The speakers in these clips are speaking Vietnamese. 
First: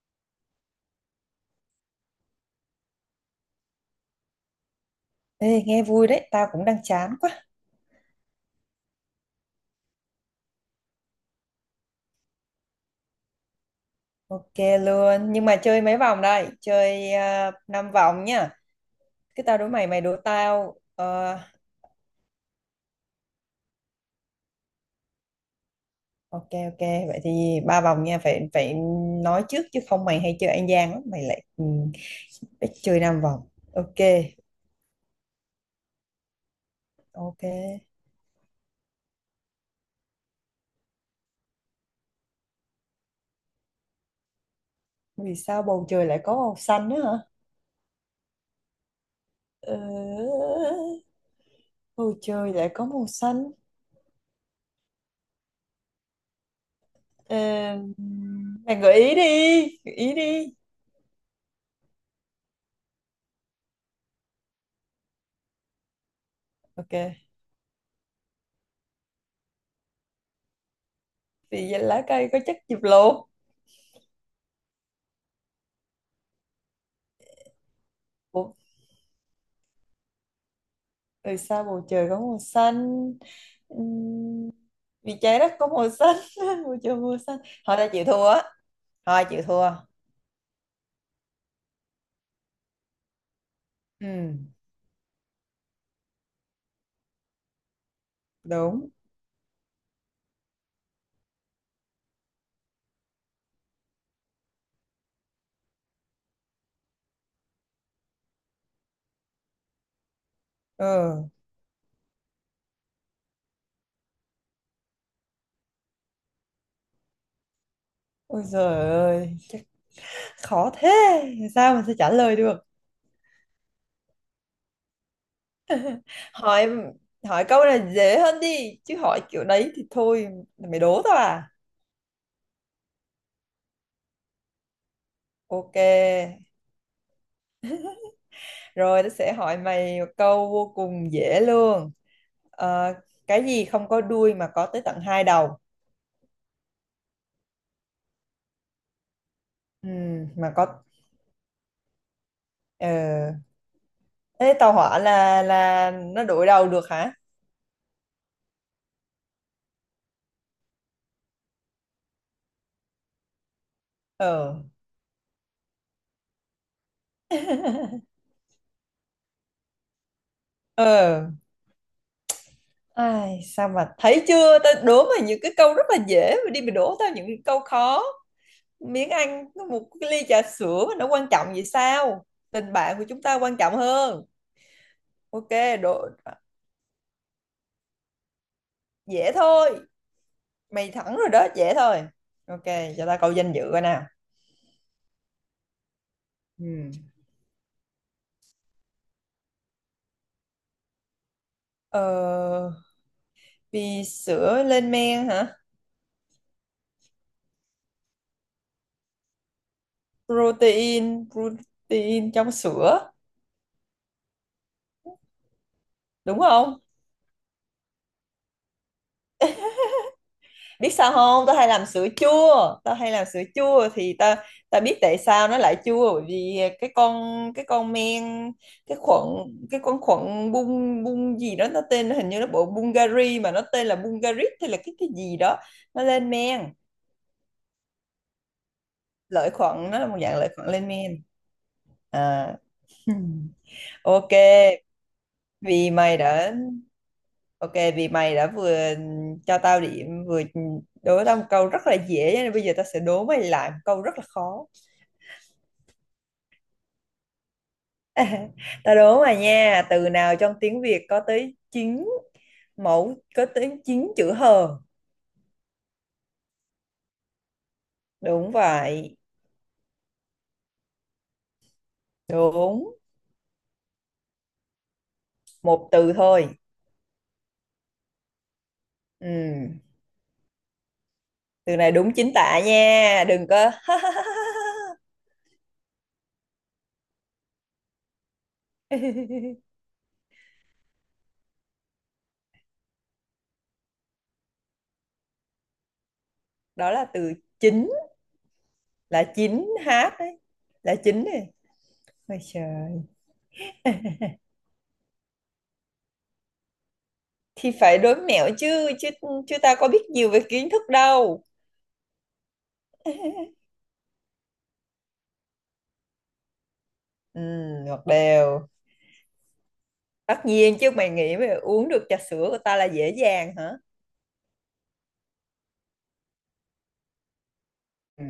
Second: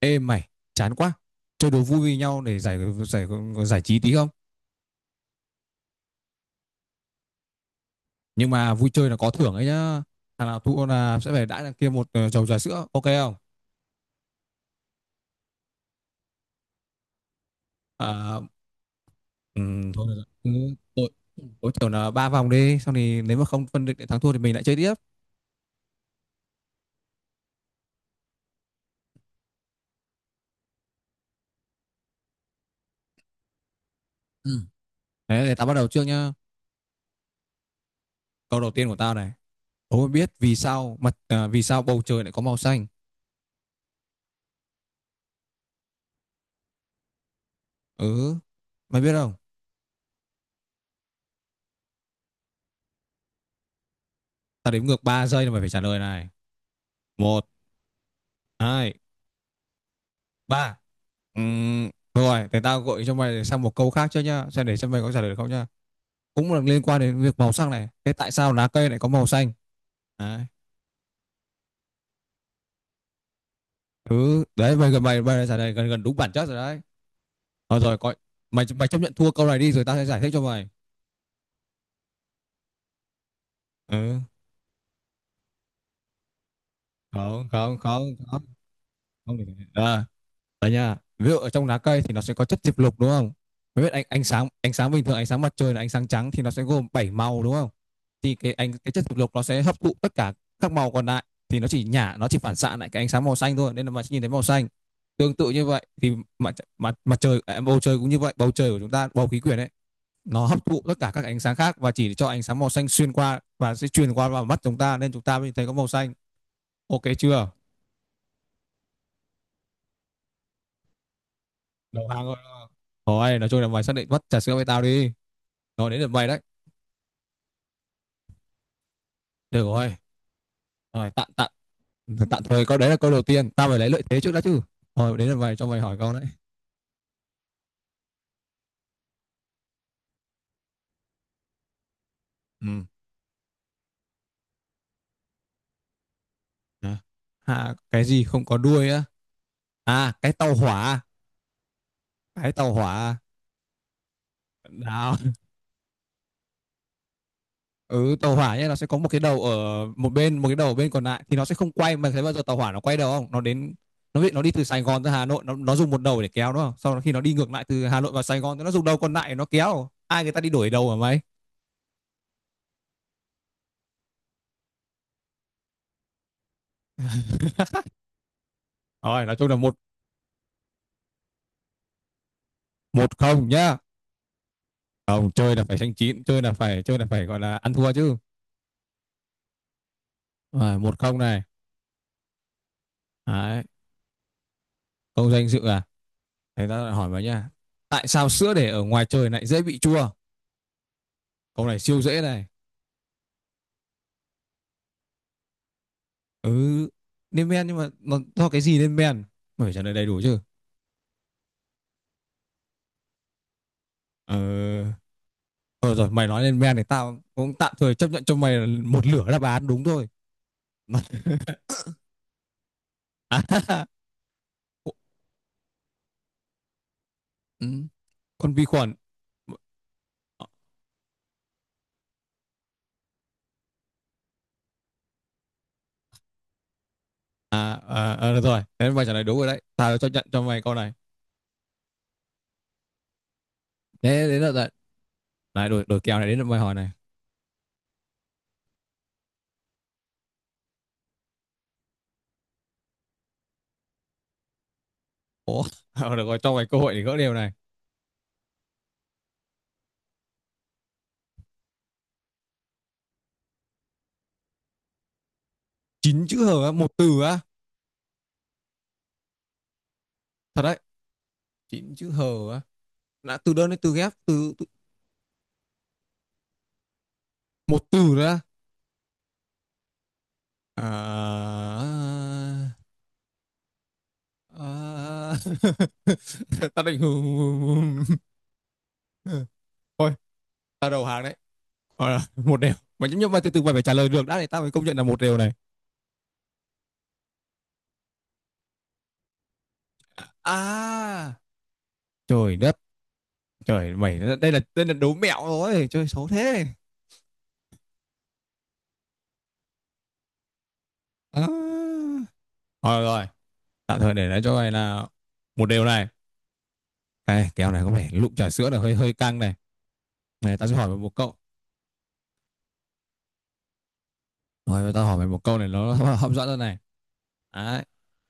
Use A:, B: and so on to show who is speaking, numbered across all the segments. A: Ê mày, chán quá. Chơi đố vui với nhau để giải giải giải trí tí không?
B: Ê, nghe vui đấy, tao cũng đang chán quá.
A: Nhưng mà vui chơi là có thưởng ấy nhá. Thằng nào thua là sẽ phải đãi thằng kia một chầu trà sữa, ok không?
B: Ok luôn, nhưng mà chơi mấy vòng đây? Chơi 5 vòng
A: À,
B: nhá. Cứ tao đố mày, mày
A: thôi được
B: đố
A: rồi. Ừ,
B: tao.
A: tối
B: Ờ,
A: tối thiểu là 3 vòng đi, xong thì nếu mà không phân định để thắng thua thì mình lại chơi tiếp.
B: ok ok, vậy thì 3 vòng nha, phải phải nói trước chứ không mày hay chơi ăn gian lắm, ít chơi 5 vòng. Ok,
A: Ừ. Đấy, để tao bắt đầu trước nhá.
B: ok.
A: Câu đầu tiên của tao này. Đố mày biết vì sao vì sao bầu trời lại có màu xanh?
B: Vì sao bầu trời lại có màu xanh nữa hả?
A: Ừ, mày biết không?
B: Ờ, bầu trời lại có màu xanh.
A: Tao đếm ngược 3 giây là mày phải trả lời này.
B: Ờ,
A: Một,
B: mày gợi
A: hai,
B: ý đi, gợi ý đi.
A: ba. Rồi, để tao gợi cho mày sang một câu khác chứ nhá, xem để xem mày có trả lời được không nhá. Cũng là liên
B: Ok,
A: quan đến việc màu sắc này. Thế tại sao lá cây lại có màu xanh? Đấy.
B: vì lá cây có chất diệp lục.
A: Ừ, đấy mày đã trả lời gần gần đúng bản chất rồi đấy. Thôi rồi, coi
B: Ủa,
A: mày mày chấp nhận thua câu này đi rồi tao sẽ giải thích cho mày.
B: từ sao bầu trời có màu xanh.
A: Ừ,
B: Ừm, Vì trái đất có màu xanh bầu trời màu xanh,
A: không,
B: thôi
A: không,
B: đã chịu
A: không,
B: thua á,
A: không,
B: thôi
A: không
B: chịu
A: được.
B: thua.
A: À. Đấy nha. Ví dụ ở trong lá cây thì nó sẽ có chất diệp lục đúng không? Mới biết ánh
B: Ừ,
A: ánh sáng bình thường ánh sáng mặt trời là ánh sáng trắng thì nó sẽ gồm 7 màu đúng không? Thì
B: đúng.
A: cái chất diệp lục nó sẽ hấp thụ tất cả các màu còn lại thì nó chỉ phản xạ lại cái ánh sáng màu xanh thôi nên là mà nhìn thấy màu xanh. Tương tự như vậy thì mặt mặt mặt trời à, bầu trời cũng như vậy, bầu trời của chúng ta bầu khí quyển ấy nó hấp thụ tất cả các
B: Ừ.
A: ánh sáng khác và chỉ cho ánh sáng màu xanh xuyên qua và sẽ truyền qua vào mắt chúng ta nên chúng ta mới thấy có màu xanh. Ok chưa?
B: Ôi giời ơi, chắc khó thế sao mà sẽ
A: Đầu
B: trả
A: hàng
B: lời
A: rồi.
B: được.
A: Thôi, nói chung là mày xác định mất trà sữa với tao đi. Rồi đến lượt mày đấy.
B: Hỏi hỏi câu này dễ hơn đi chứ, hỏi kiểu
A: Được
B: đấy thì
A: rồi.
B: thôi. Mày đố
A: Rồi
B: tao
A: tạm
B: à?
A: tạm tạm thời câu đấy là câu đầu tiên. Tao phải lấy lợi thế trước đã chứ. Rồi đến lượt mày cho mày hỏi câu đấy.
B: Ok, rồi tao sẽ hỏi mày một câu vô cùng dễ luôn.
A: Ừ.
B: Ờ, cái gì không có đuôi mà có tới tận hai đầu?
A: À, à, cái gì không có đuôi á?
B: Ừ,
A: À cái
B: mà
A: tàu
B: có.
A: hỏa. Cái tàu hỏa.
B: Ờ, thế tàu hỏa
A: Nào.
B: là nó đổi đầu được hả?
A: Ừ tàu hỏa nhé, nó sẽ có một cái đầu ở một bên, một cái đầu ở bên còn lại thì nó sẽ không quay mà thấy bao giờ tàu hỏa nó quay đầu không? Nó đến nó bị nó đi
B: Ờ,
A: từ Sài Gòn ra Hà Nội nó dùng một đầu để kéo đúng không? Sau đó khi nó đi ngược lại từ Hà Nội vào Sài Gòn thì nó dùng đầu còn lại để nó kéo. Ai người ta đi đổi đầu hả mày?
B: ờ, ai sao mà thấy chưa, tao đố mà những cái câu rất là dễ mà đi mà đố tao những câu khó. Miếng
A: Rồi nói
B: ăn
A: chung là
B: có
A: một
B: một cái ly trà sữa mà nó quan trọng vậy sao? Tình bạn của
A: một
B: chúng ta
A: không
B: quan
A: nhá.
B: trọng hơn.
A: Không,
B: Ok,
A: chơi là phải xanh
B: đố
A: chín, chơi là phải gọi là ăn thua chứ.
B: dễ thôi,
A: Rồi,
B: mày
A: một
B: thẳng
A: không
B: rồi
A: này.
B: đó, dễ thôi. Ok, cho tao câu danh dự
A: Đấy,
B: coi nào.
A: câu danh dự à. Thế ta
B: Ừ.
A: lại hỏi vào nha. Tại sao sữa để ở ngoài trời lại dễ bị chua? Câu này
B: Ờ,
A: siêu dễ này.
B: vì sữa lên men hả?
A: Ừ, lên men nhưng mà nó do cái gì lên men? Mày phải trả lời đầy đủ chứ.
B: Protein protein trong sữa.
A: Ờ, thôi rồi, mày
B: Đúng
A: nói lên men
B: không?
A: thì tao cũng tạm thời chấp nhận cho mày là một lửa đáp án đúng thôi.
B: Biết sao không, tao hay làm sữa
A: À,
B: chua thì tao tao biết tại sao nó lại chua, bởi vì cái con cái
A: ừ,
B: con men,
A: con vi khuẩn.
B: cái khuẩn cái con khuẩn bung bung gì đó, nó tên hình như nó bộ Bulgari mà nó tên là Bulgarit, hay là cái gì đó, nó lên men.
A: À, à, à, được rồi, thế mày trả lời đúng rồi
B: Lợi
A: đấy.
B: khuẩn,
A: Tao
B: nó là
A: chấp
B: một
A: nhận
B: dạng
A: cho
B: lợi
A: mày
B: khuẩn
A: câu
B: lên
A: này.
B: men à.
A: Thế
B: ok
A: đến lượt rồi. Này, đổi,
B: vì
A: đổi
B: mày
A: kèo này, đến lượt
B: đã
A: bài hỏi này.
B: Ok, vì mày đã vừa cho tao điểm, vừa đố tao một câu rất là dễ, cho nên bây giờ tao sẽ đố mày lại một câu rất là khó.
A: Ủa, được rồi, cho mày cơ hội để gỡ đều này.
B: Tao đố mày nha, từ nào trong tiếng Việt có tới 9 chữ hờ.
A: Chín chữ hờ á, một từ á.
B: Đúng vậy,
A: Thật đấy, chín chữ hờ á.
B: đúng,
A: Đã từ đơn đến từ ghép, từ, từ
B: một từ thôi.
A: một từ ra.
B: Ừ.
A: À,
B: Từ này đúng chính tả nha, đừng có.
A: à, tao định thôi ta đầu hàng đấy. Ờ, một đều mà nhấp nhấp mày, từ từ mày phải trả lời được đã thì tao mới công nhận là một đều này.
B: Đó là từ chính, là chính hát đấy, là chính
A: À,
B: này. Ôi
A: trời đất,
B: trời.
A: trời mày đây là đố mẹo rồi, chơi xấu thế
B: Thì phải đố mẹo chứ chứ chứ ta có biết nhiều về kiến thức đâu.
A: à. Rồi rồi tạm thời để lại cho mày là một điều này,
B: Ừ,
A: này kèo này có
B: ngọt
A: vẻ lụm trà
B: đều.
A: sữa là hơi hơi căng này.
B: Tất
A: Ta sẽ
B: nhiên
A: hỏi
B: chứ,
A: mày
B: mày
A: một câu,
B: nghĩ mày uống được trà sữa của ta là dễ dàng hả?
A: rồi ta hỏi mày một câu này nó hấp dẫn hơn này. Đấy.
B: Ừ.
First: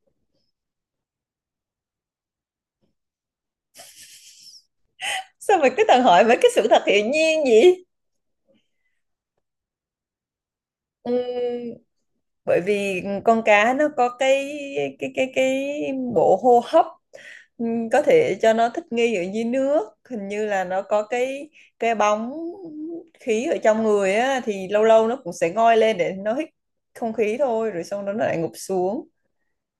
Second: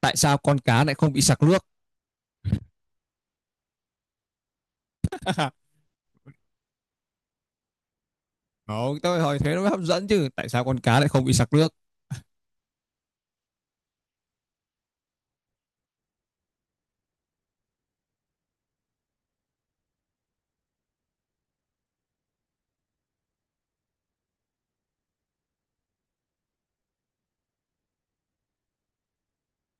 A: Tại sao con cá lại không bị sặc nước?
B: Sao mày cứ toàn hỏi mấy cái sự thật hiển nhiên vậy?
A: Không, tôi hỏi thế nó mới hấp dẫn chứ, tại sao con cá lại
B: Ừ,
A: không bị sặc nước?
B: bởi vì con cá nó có cái bộ hô hấp, có thể cho nó thích nghi ở dưới nước. Hình như là nó có cái bóng khí ở trong người á, thì lâu lâu nó cũng sẽ ngoi lên để nó hít không khí thôi, rồi xong đó nó lại ngụp xuống.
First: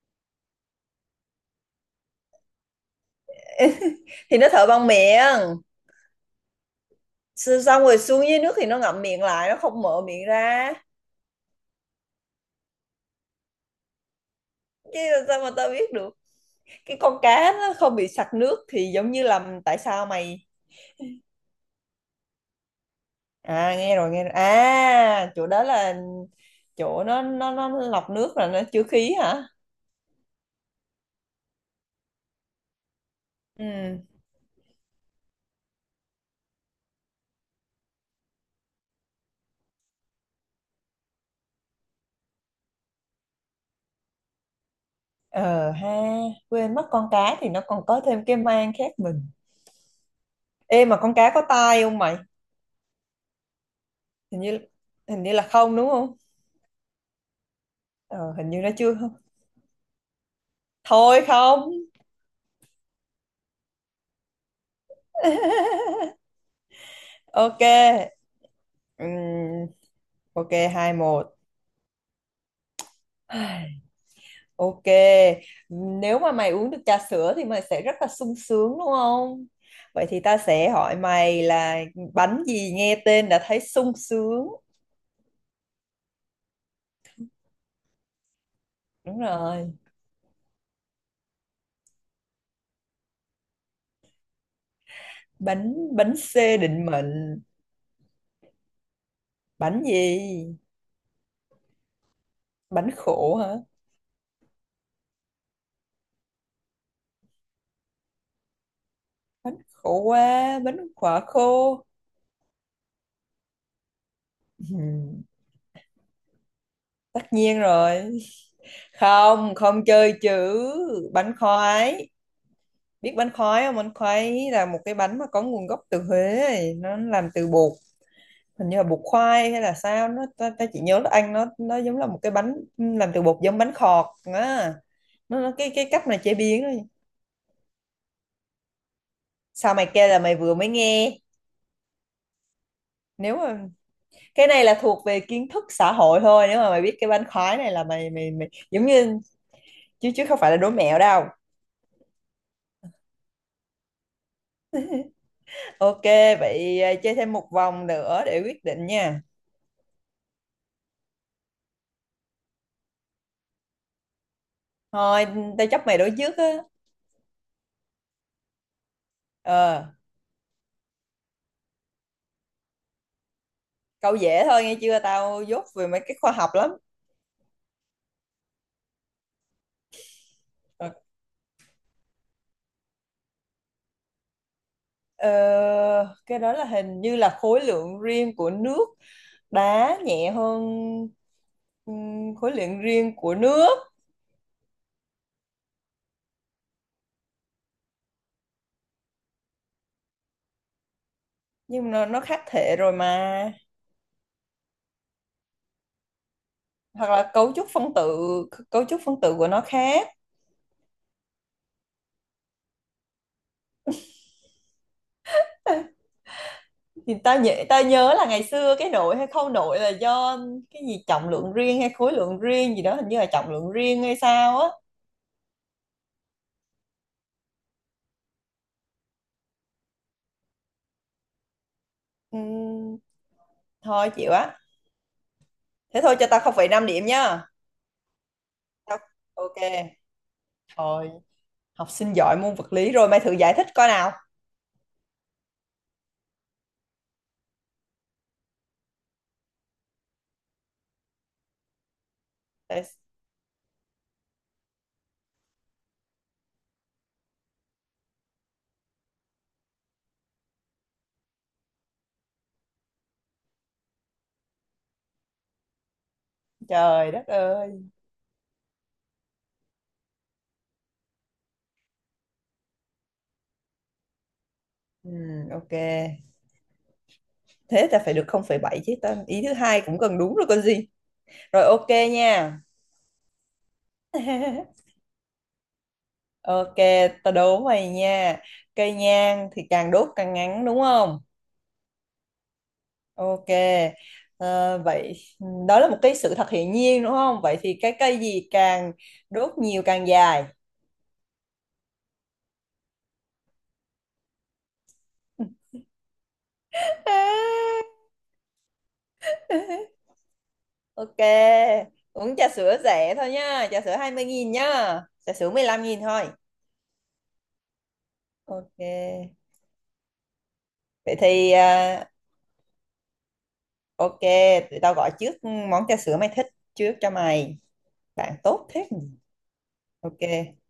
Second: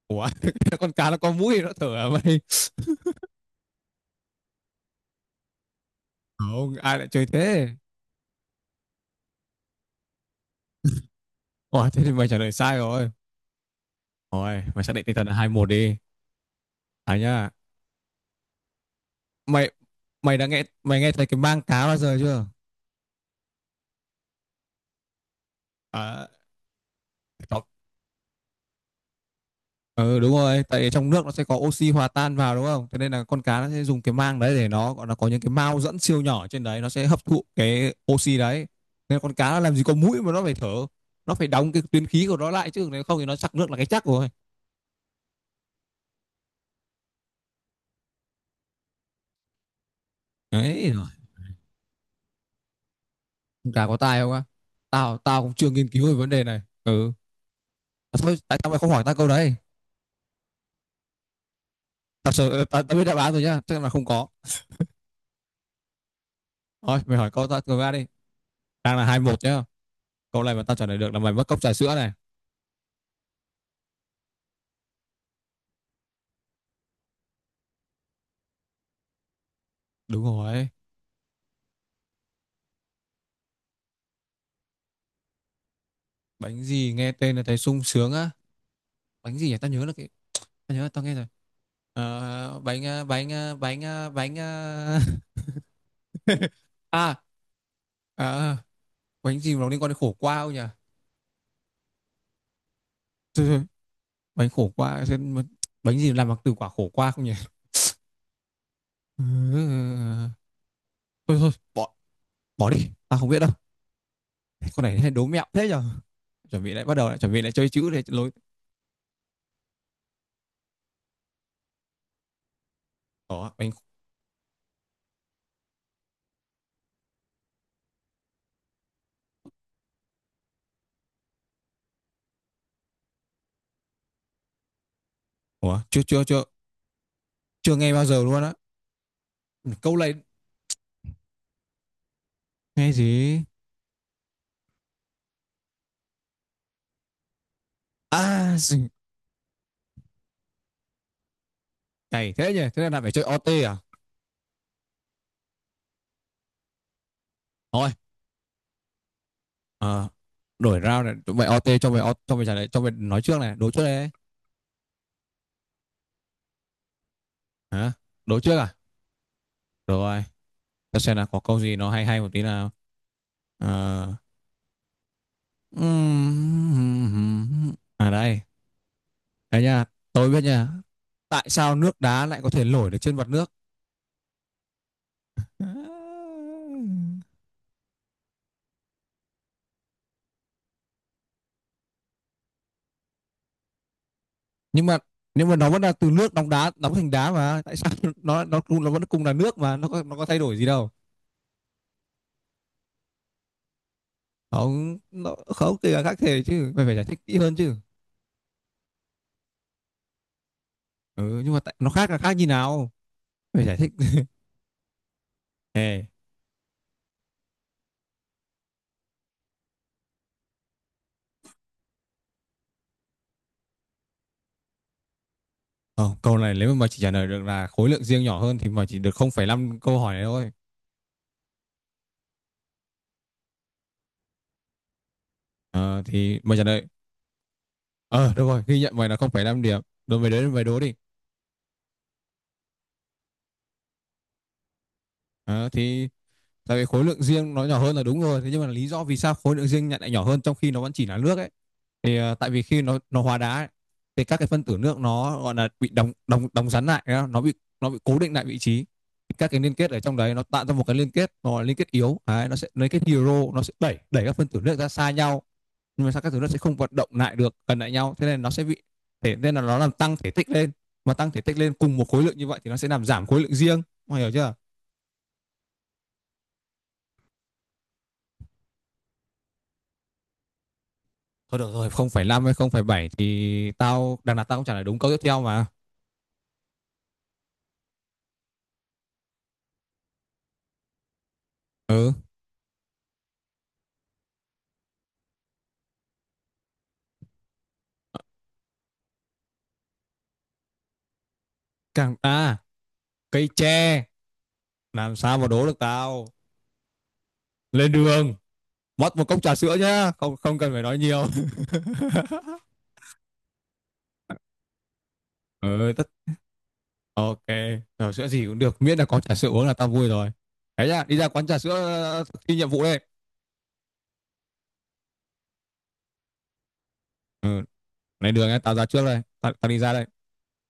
A: Ủa, con cá nó có mũi nó thở à mày?
B: Thì nó thở bằng miệng.
A: Không ai lại chơi
B: Xong
A: thế.
B: xong rồi xuống dưới nước thì nó ngậm miệng lại, nó không mở miệng ra.
A: Ủa thế thì mày trả lời sai rồi, rồi mày xác
B: Chứ
A: định tinh
B: làm
A: thần là
B: sao
A: hai
B: mà
A: một
B: tao biết
A: đi.
B: được, cái
A: À
B: con
A: nhá,
B: cá nó không bị sặc nước thì giống như là
A: mày
B: tại sao
A: mày
B: mày.
A: đã nghe, mày nghe thấy cái mang cá bao giờ chưa?
B: À, nghe rồi nghe rồi, à chỗ đó là
A: À,
B: chỗ nó lọc nước, là nó chứa khí hả?
A: ừ đúng rồi, tại trong nước nó sẽ có oxy hòa tan vào đúng không? Thế nên là con cá nó sẽ dùng
B: Ừ.
A: cái mang đấy để nó gọi là có những cái mao dẫn siêu nhỏ trên đấy nó sẽ hấp thụ cái oxy đấy. Nên con cá nó làm gì có mũi mà nó phải thở, nó phải đóng cái tuyến khí của nó lại chứ nếu không thì nó trặc nước là cái chắc rồi.
B: Ờ ha, quên mất con cá thì nó còn có thêm cái mang khác mình. Ê,
A: Đấy
B: mà
A: rồi,
B: con cá có tai không mày?
A: con cá có tai không
B: hình
A: á?
B: như
A: Tao
B: hình như
A: tao
B: là
A: cũng chưa
B: không,
A: nghiên
B: đúng
A: cứu về
B: không?
A: vấn đề này. Ừ. À,
B: Ờ,
A: thôi,
B: hình
A: tại
B: như
A: sao
B: nó
A: mày không
B: chưa.
A: hỏi tao câu đấy?
B: Thôi không.
A: Tao sợ tao, biết đáp án rồi nhá, chắc là không có. Thôi, mày hỏi câu tao
B: Ok.
A: câu ra đi. Đang là 2-1 nhá.
B: Ừm,
A: Câu
B: ok,
A: này mà tao trả
B: hai
A: lời được là mày
B: một
A: mất cốc trà sữa này.
B: Ok, nếu mà mày uống được trà sữa thì mày sẽ rất là sung sướng đúng không? Vậy thì
A: Đúng
B: ta
A: rồi.
B: sẽ hỏi mày là bánh gì nghe tên đã thấy sung sướng.
A: Bánh gì nghe tên là thấy sung sướng á?
B: Đúng
A: Bánh gì nhỉ, tao
B: rồi,
A: nhớ là cái, tao nhớ là tao nghe rồi. Ờ, bánh
B: bánh bánh C định
A: à,
B: mệnh.
A: à, bánh gì mà nó liên
B: Bánh
A: quan đến khổ qua không
B: gì?
A: nhỉ?
B: Bánh khổ
A: Thôi,
B: hả?
A: thôi, bánh khổ qua xem mà- bánh gì làm bằng từ quả khổ qua không nhỉ? Ừ, ừ,
B: Bánh khổ
A: ừ, ừ.
B: quá, bánh quả
A: Thôi thôi
B: khô.
A: bỏ, bỏ đi tao không biết đâu. Con này hay
B: Ừm,
A: đố mẹo thế nhở, chuẩn bị lại bắt đầu lại
B: Tất
A: chuẩn bị lại
B: nhiên
A: chơi chữ để
B: rồi.
A: lối.
B: Không, không chơi chữ. Bánh khoái. Biết bánh
A: Đó
B: khoái
A: bánh.
B: không? Bánh khoái là một cái bánh mà có nguồn gốc từ Huế. Nó làm từ bột, hình như là bột khoai hay là sao nó, ta chỉ nhớ nó ăn, nó giống là một cái bánh làm từ bột, giống bánh khọt á. Nó cái
A: Ủa,
B: cái
A: chưa
B: cách mà
A: chưa
B: chế
A: chưa
B: biến đó.
A: chưa nghe bao giờ luôn á.
B: Sao mày
A: Câu
B: kêu
A: này
B: là mày vừa mới nghe.
A: nghe
B: Nếu
A: gì?
B: mà cái này là thuộc về kiến thức xã hội thôi, nếu mà mày biết cái bánh khoái này là mày mày mày
A: À
B: giống
A: gì?
B: như, chứ chứ không phải là đố mẹo đâu.
A: Cày thế nhỉ, thế là lại phải chơi OT à?
B: Ok, vậy à, chơi thêm một vòng
A: Thôi,
B: nữa để quyết định nha.
A: ờ, đổi round này, tụi mày OT cho mày, cho mày trả lời, cho mày nói trước này, đố trước đây.
B: Thôi, tao chấp mày đố trước á.
A: Hả? Đố trước à?
B: Ờ,
A: Được rồi, ta xem là có câu gì nó hay hay một tí nào.
B: câu
A: Ờ,
B: dễ thôi nghe chưa, tao dốt về mấy cái khoa học lắm.
A: à đây, đây nha, tôi biết nha.
B: Ok.
A: Tại sao nước đá lại có thể nổi được trên mặt nước?
B: Ờ, cái đó là hình như là khối lượng riêng của nước đá nhẹ hơn, khối lượng riêng của nước.
A: Nhưng mà nhưng mà nó vẫn là từ nước đóng đá, đóng thành đá mà tại sao nó cũng- nó vẫn cùng là nước mà nó có thay đổi gì đâu?
B: Nhưng mà nó khác thể rồi mà,
A: Không nó không thì là khác thể chứ mày phải giải
B: hoặc
A: thích
B: là
A: kỹ
B: cấu
A: hơn
B: trúc
A: chứ.
B: phân tử cấu trúc phân tử của nó khác.
A: Ừ, nhưng mà tại, nó khác là khác như nào, mày giải thích. Ê,
B: Thì ta nhớ là ngày xưa cái nội hay khâu nội là do cái gì trọng lượng riêng hay khối lượng riêng gì đó, hình như là trọng lượng riêng hay sao á.
A: ờ, câu này nếu mà mày chỉ trả lời được là khối lượng riêng nhỏ hơn thì mày chỉ được 0,5 câu hỏi này thôi.
B: Ừm, thôi chịu á,
A: Ờ,
B: thế thôi cho
A: thì
B: tao không
A: mày trả
B: phẩy
A: lời.
B: năm điểm nha.
A: Ờ được rồi, ghi nhận
B: Tao-
A: mày là
B: ok.
A: 0,5 điểm. Rồi mày đến mày đố đi.
B: Thôi, học sinh giỏi môn vật lý rồi, mày thử giải thích coi nào.
A: Ờ, thì tại vì khối lượng riêng nó nhỏ hơn là đúng rồi, thế nhưng mà lý do vì sao khối lượng riêng lại nhỏ hơn trong khi nó vẫn chỉ là nước ấy, thì ờ, tại vì khi nó hóa đá ấy, thì các cái phân tử nước nó gọi là bị đóng đóng đóng rắn lại, nó bị, nó bị cố định lại vị trí, các cái liên kết ở trong đấy nó tạo ra một cái liên kết, nó là liên kết yếu đấy, nó sẽ liên kết hydro, nó sẽ đẩy đẩy các phân tử nước ra xa nhau, nhưng mà sao các thứ nó sẽ không vận động
B: Trời đất
A: lại được gần
B: ơi.
A: lại nhau, thế nên nó sẽ bị, thể nên là nó làm tăng thể tích lên, mà tăng thể tích lên cùng một khối lượng như vậy thì nó sẽ làm giảm khối lượng riêng. Mọi người hiểu chưa?
B: Ừ, ok, thế ta phải được 0,7 chứ, ta ý thứ hai cũng cần đúng rồi còn gì.
A: Thôi
B: Rồi,
A: được
B: ok
A: rồi, không phẩy năm hay
B: nha.
A: không phẩy bảy thì tao đằng nào tao cũng trả lời đúng câu tiếp theo mà.
B: Ok, ta đố mày nha, cây nhang thì càng đốt càng ngắn đúng không?
A: Ừ,
B: Ok. Vậy đó là một cái sự thật hiển nhiên đúng không, vậy thì cái cây gì càng đốt nhiều càng dài?
A: càng à, cây tre, làm sao mà đố được tao. Lên đường, mất một cốc trà sữa nhá, không không cần phải nói
B: Ok,
A: nhiều.
B: uống trà sữa rẻ thôi nhá, trà sữa 20.000 nhá, trà sữa mười lăm
A: Ừ,
B: nghìn
A: tất
B: thôi.
A: ok, trà sữa gì cũng
B: Ok,
A: được, miễn là có trà sữa uống là tao vui rồi. Đấy nhá,
B: vậy
A: đi ra quán
B: thì
A: trà sữa, ờ, thực thi nhiệm vụ đây.
B: ok, tụi tao gọi trước món trà sữa mày thích trước cho mày.
A: Ừ,
B: Bạn
A: lên đường nhá,
B: tốt
A: tao ra
B: thế nhỉ?
A: trước đây, tao đi ra đây.
B: Ok,